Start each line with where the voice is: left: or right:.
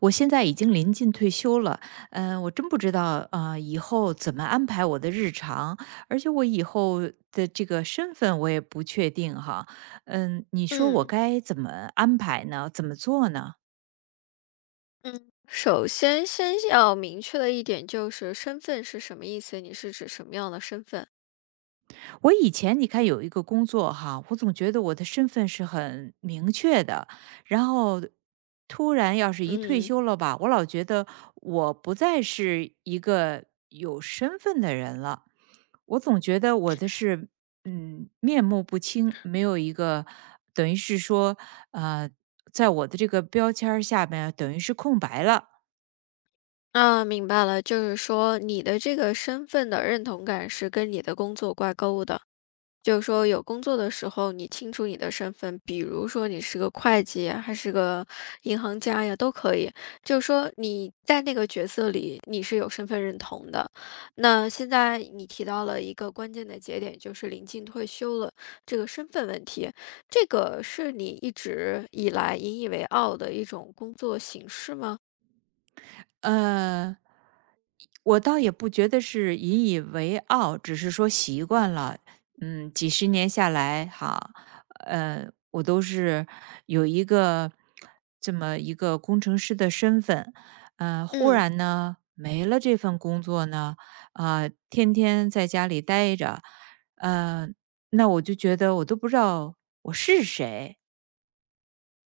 right: 我现在已经临近退休了，我真不知道以后怎么安排我的日常，而且我以后的这个身份我也不确定哈。嗯，你说我
left: 嗯
right: 该怎么安排呢？怎么做呢？
left: 嗯，首先先要明确的一点就是身份是什么意思？你是指什么样的身份？
right: 我以前你看有一个工作哈，我总觉得我的身份是很明确的，然后突然要是一退
left: 嗯，
right: 休了吧，我老觉得我不再是一个有身份的人了。我总觉得我的是面目不清，没有一个等于是说呃，在我的这个标签儿下面等于是空白了。
left: 啊，明白了，就是说你的这个身份的认同感是跟你的工作挂钩的。就是说有工作的时候，你清楚你的身份，比如说你是个会计呀还是个银行家呀，都可以。就是说你在那个角色里，你是有身份认同的。那现在你提到了一个关键的节点，就是临近退休了这个身份问题，这个是你一直以来引以为傲的一种工作形式吗？
right: 呃，我倒也不觉得是引以为傲，只是说习惯了。嗯，几十年下来，哈，我都是有一个这么一个工程师的身份。忽
left: 嗯，
right: 然呢没了这份工作呢，天天在家里待着。呃，那我就觉得我都不知道我是谁，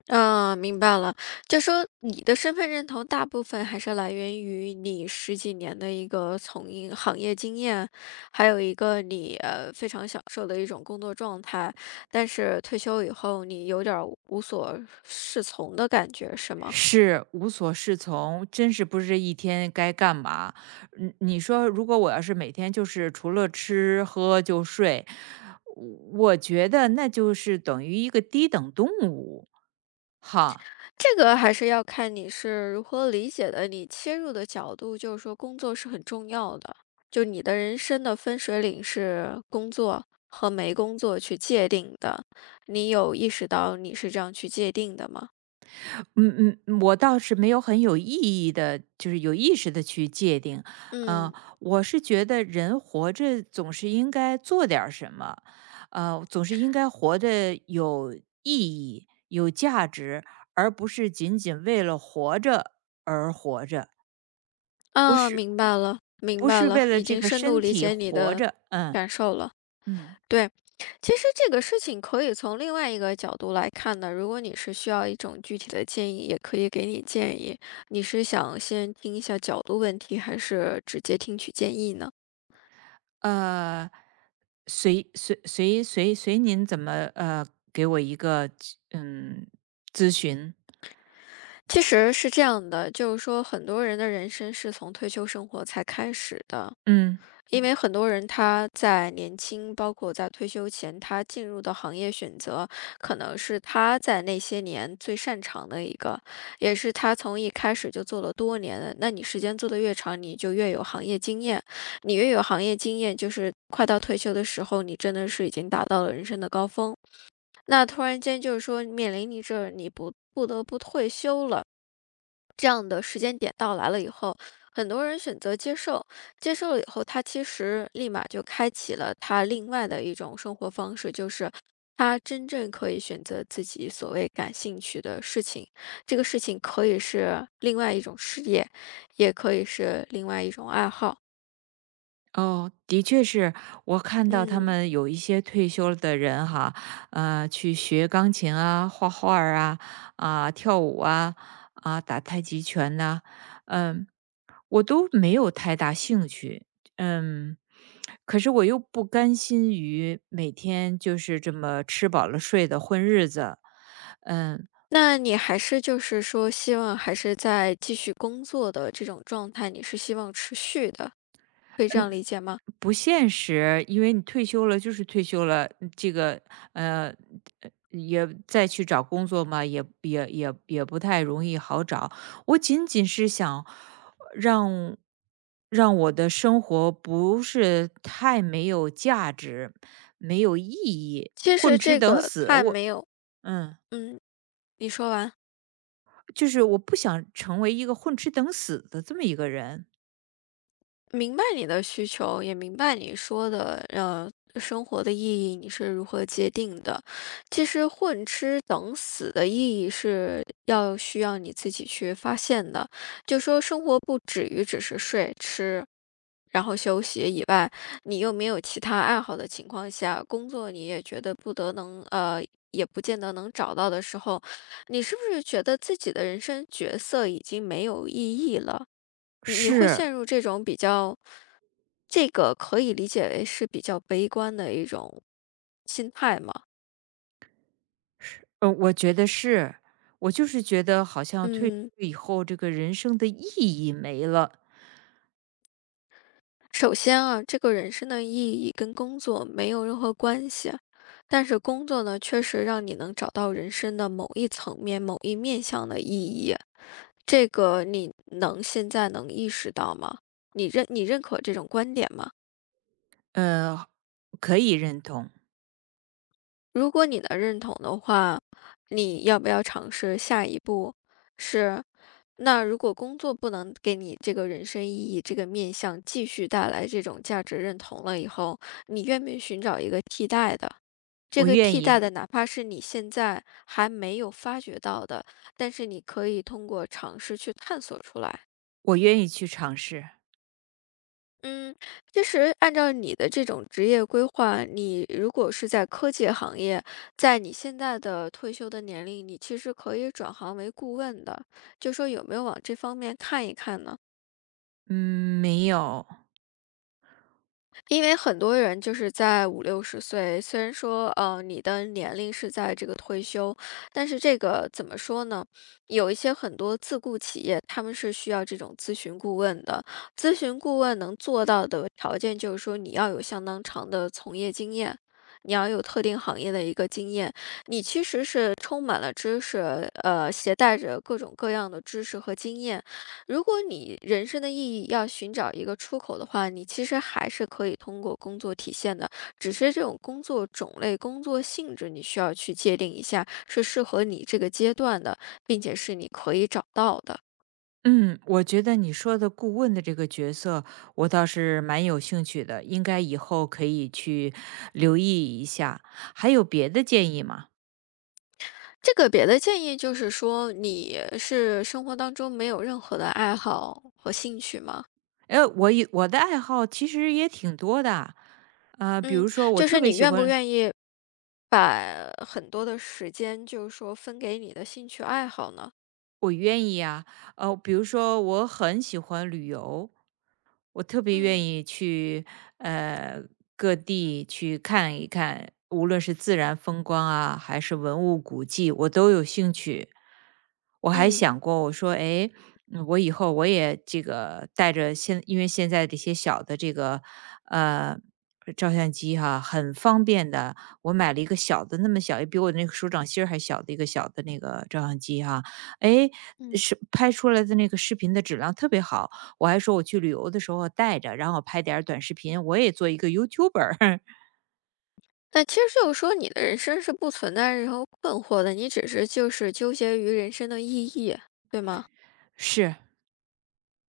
left: 嗯，明白了。就说你的身份认同大部分还是来源于你十几年的一个从业行业经验，还有一个你非常享受的一种工作状态。但是退休以后，你有点儿无所适从的感觉，是吗？
right: 是无所适从，真是不知一天该干嘛。嗯，你说如果我要是每天就是除了吃喝就睡，我觉得那就是等于一个低等动物，哈。
left: 这个还是要看你是如何理解的，你切入的角度就是说工作是很重要的，就你的人生的分水岭是工作和没工作去界定的，你有意识到你是这样去界定的吗？
right: 嗯嗯，我倒是没有很有意义的，就是有意识的去界定。嗯，
left: 嗯，
right: 我是觉得人活着总是应该做点儿什么，总是应该活得有意义、有价值，而不是仅仅为了活着而活着，不
left: 啊，
right: 是
left: 明白了，明白
right: 为
left: 了，
right: 了
left: 已
right: 这
left: 经
right: 个
left: 深度
right: 身
left: 理
right: 体
left: 解你
right: 活
left: 的
right: 着。嗯
left: 感受了。
right: 嗯，
left: 对，其实这个事情可以从另外一个角度来看的。如果你是需要一种具体的建议，也可以给你建议。你是想先听一下角度问题，还是直接听取建议呢？
right: 呃，随随随随随您怎么给我一个嗯咨询。
left: 其实是这样的，就是说很多人的人生是从退休生活才开始的。
right: 嗯。
left: 因为很多人他在年轻，包括在退休前，他进入的行业选择，可能是他在那些年最擅长的一个，也是他从一开始就做了多年的。那你时间做得越长，你就越有行业经验，你越有行业经验，就是快到退休的时候，你真的是已经达到了人生的高峰。那突然间就是说面临你这你不得不退休了，这样的时间点到来了以后，很多人选择接受，接受了以后，他其实立马就开启了他另外的一种生活方式，就是他真正可以选择自己所谓感兴趣的事情。这个事情可以是另外一种事业，也可以是另外一种爱好。
right: 哦，的确是，我看到他
left: 嗯。
right: 们有一些退休了的人哈，去学钢琴啊、画画儿啊、跳舞啊、打太极拳呐。嗯，我都没有太大兴趣。嗯，可是我又不甘心于每天就是这么吃饱了睡的混日子。嗯，
left: 那你还是就是说希望还是在继续工作的这种状态，你是希望持续的，可以这样理解吗？
right: 不现实，因为你退休了就是退休了。嗯，这个呃也再去找工作嘛，也不太容易好找。我仅仅是想让让我的生活不是太没有价值、没有意义，
left: 其实
right: 混吃
left: 这
right: 等
left: 个
right: 死。
left: 还
right: 我
left: 没有
right: 嗯，
left: 嗯，你说完。
right: 就是我不想成为一个混吃等死的这么一个人。
left: 明白你的需求，也明白你说的，生活的意义你是如何界定的。其实混吃等死的意义是要需要你自己去发现的，就说生活不止于只是睡吃。然后休息以外，你又没有其他爱好的情况下，工作你也觉得不得能也不见得能找到的时候，你是不是觉得自己的人生角色已经没有意义了？你会
right: 是。
left: 陷入这种比较，这个可以理解为是比较悲观的一种心态吗？
right: 是，我觉得是，我就是觉得好像退休
left: 嗯。
right: 以后这个人生的意义没了。
left: 首先啊，这个人生的意义跟工作没有任何关系，但是工作呢，确实让你能找到人生的某一层面、某一面向的意义。这个你能现在能意识到吗？你认可这种观点吗？
right: 呃，可以认同。
left: 如果你能认同的话，你要不要尝试下一步？是，那如果工作不能给你这个人生意义这个面向继续带来这种价值认同了以后，你愿不愿意寻找一个替代的？这
right: 我
left: 个
right: 愿
left: 替
right: 意，
left: 代的，哪怕是你现在还没有发觉到的，但是你可以通过尝试去探索出来。
right: 我愿意去尝试。
left: 嗯，其实按照你的这种职业规划，你如果是在科技行业，在你现在的退休的年龄，你其实可以转行为顾问的。就说有没有往这方面看一看呢？
right: 嗯，没有。
left: 因为很多人就是在五六十岁，虽然说你的年龄是在这个退休，但是这个怎么说呢？有一些很多自雇企业，他们是需要这种咨询顾问的。咨询顾问能做到的条件就是说你要有相当长的从业经验。你要有特定行业的一个经验，你其实是充满了知识，携带着各种各样的知识和经验，如果你人生的意义要寻找一个出口的话，你其实还是可以通过工作体现的，只是这种工作种类、工作性质，你需要去界定一下是适合你这个阶段的，并且是你可以找到的。
right: 嗯，我觉得你说的顾问的这个角色，我倒是蛮有兴趣的，应该以后可以去留意一下。还有别的建议吗？
left: 这个别的建议就是说，你是生活当中没有任何的爱好和兴趣吗？
right: 我有我的爱好其实也挺多的，比
left: 嗯，
right: 如说我
left: 就是
right: 特
left: 你
right: 别喜
left: 愿不
right: 欢。
left: 愿意把很多的时间，就是说分给你的兴趣爱好呢？
right: 我愿意啊，比如说我很喜欢旅游，我特别愿
left: 嗯
right: 意去呃各地去看一看，无论是自然风光啊，还是文物古迹，我都有兴趣。我还
left: 嗯。
right: 想过，我说，哎，我以后我也这个带着现，因为现在这些小的这个呃照相机哈、很方便的，我买了一个小的，那么小，也比我那个手掌心儿还小的一个小的那个照相机哈。哎，
left: 嗯。
right: 是拍出来的那个视频的质量特别好，我还说我去旅游的时候带着，然后拍点儿短视频，我也做一个 YouTuber。
left: 那其实就是说，你的人生是不存在任何困惑的，你只是就是纠结于人生的意义，对吗？
right: 是。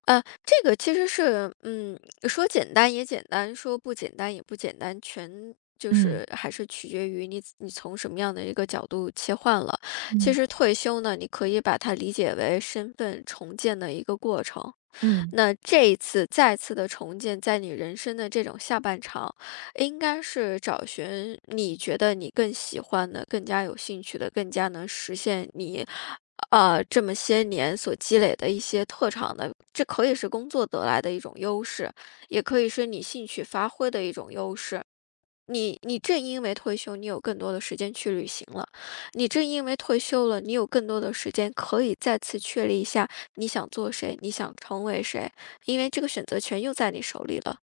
left: 这个其实是，说简单也简单，说不简单也不简单，全就
right: 嗯。
left: 是还是取决于你从什么样的一个角度切换了。其
right: 嗯。
left: 实退休呢，你可以把它理解为身份重建的一个过程。
right: 嗯。
left: 那这一次再次的重建，在你人生的这种下半场。应该是找寻你觉得你更喜欢的、更加有兴趣的、更加能实现你，这么些年所积累的一些特长的。这可以是工作得来的一种优势，也可以是你兴趣发挥的一种优势。你正因为退休，你有更多的时间去旅行了；你正因为退休了，你有更多的时间可以再次确立一下你想做谁，你想成为谁，因为这个选择权又在你手里了。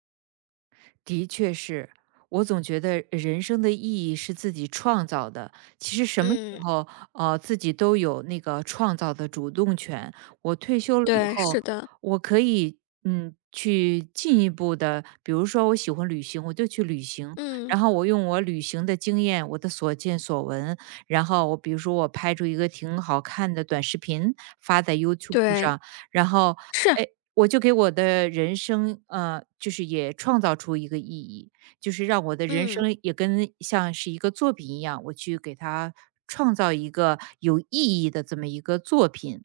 right: 的确是，我总觉得人生的意义是自己创造的。其实什么时
left: 嗯，
right: 候，自己都有那个创造的主动权。我退休了以
left: 对，
right: 后，
left: 是的。
right: 我可以，嗯，去进一步的，比如说我喜欢旅行，我就去旅行，
left: 嗯，
right: 然后我用我旅行的经验，我的所见所闻，然后我比如说我拍出一个挺好看的短视频发在 YouTube
left: 对，
right: 上。然后，
left: 是，
right: 哎，我就给我的人生，就是也创造出一个意义，就是让我的人
left: 嗯，
right: 生也跟像是一个作品一样，我去给它创造一个有意义的这么一个作品。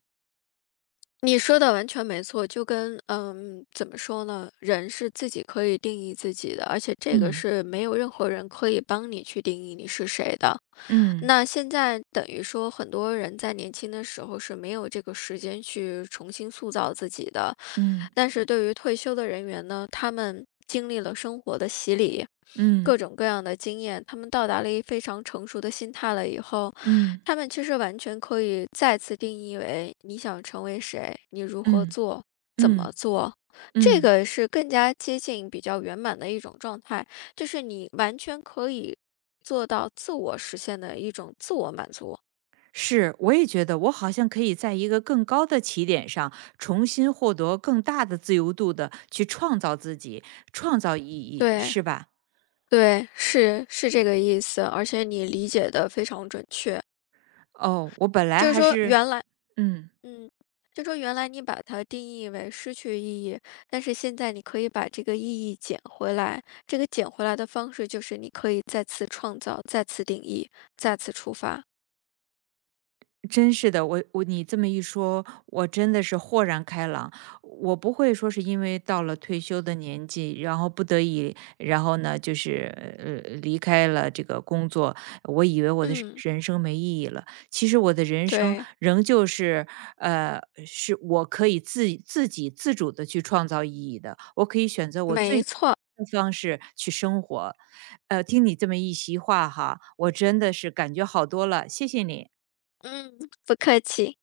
left: 你说的完全没错，就跟怎么说呢，人是自己可以定义自己的，而且这个
right: 嗯。
left: 是没有任何人可以帮你去定义你是谁的。
right: 嗯。
left: 那现在等于说，很多人在年轻的时候是没有这个时间去重新塑造自己的。
right: 嗯。
left: 但是对于退休的人员呢，他们经历了生活的洗礼，
right: 嗯。
left: 各种各样的经验，他们到达了一非常成熟的心态了以后，
right: 嗯。
left: 他们其实完全可以再次定义为你想成为谁，你如何
right: 嗯。
left: 做，怎么
right: 嗯。
left: 做，这
right: 嗯。
left: 个是更加接近比较圆满的一种状态。就是你完全可以做到自我实现的一种自我满足。
right: 是，我也觉得我好像可以在一个更高的起点上，重新获得更大的自由度的去创造自己，创造意义，
left: 对
right: 是吧？
left: 对，是是这个意思，而且你理解的非常准确。
right: 哦，我本来
left: 就是
right: 还
left: 说，
right: 是
left: 原来，
right: 嗯。
left: 嗯，就说原来你把它定义为失去意义，但是现在你可以把这个意义捡回来。这个捡回来的方式就是你可以再次创造、再次定义、再次出发。
right: 真是的，我你这么一说，我真的是豁然开朗。我不会说是因为到了退休的年纪，然后不得已，然后呢，就是离开了这个工作，我以为我的是
left: 嗯，
right: 人生没意义了。其实我的人生
left: 对，
right: 仍旧是，呃，是我可以自己自主的去创造意义的，我可以选择我
left: 没
right: 最的
left: 错。
right: 方式去生活。听你这么一席话哈，我真的是感觉好多了，谢谢你。
left: 嗯，不客气。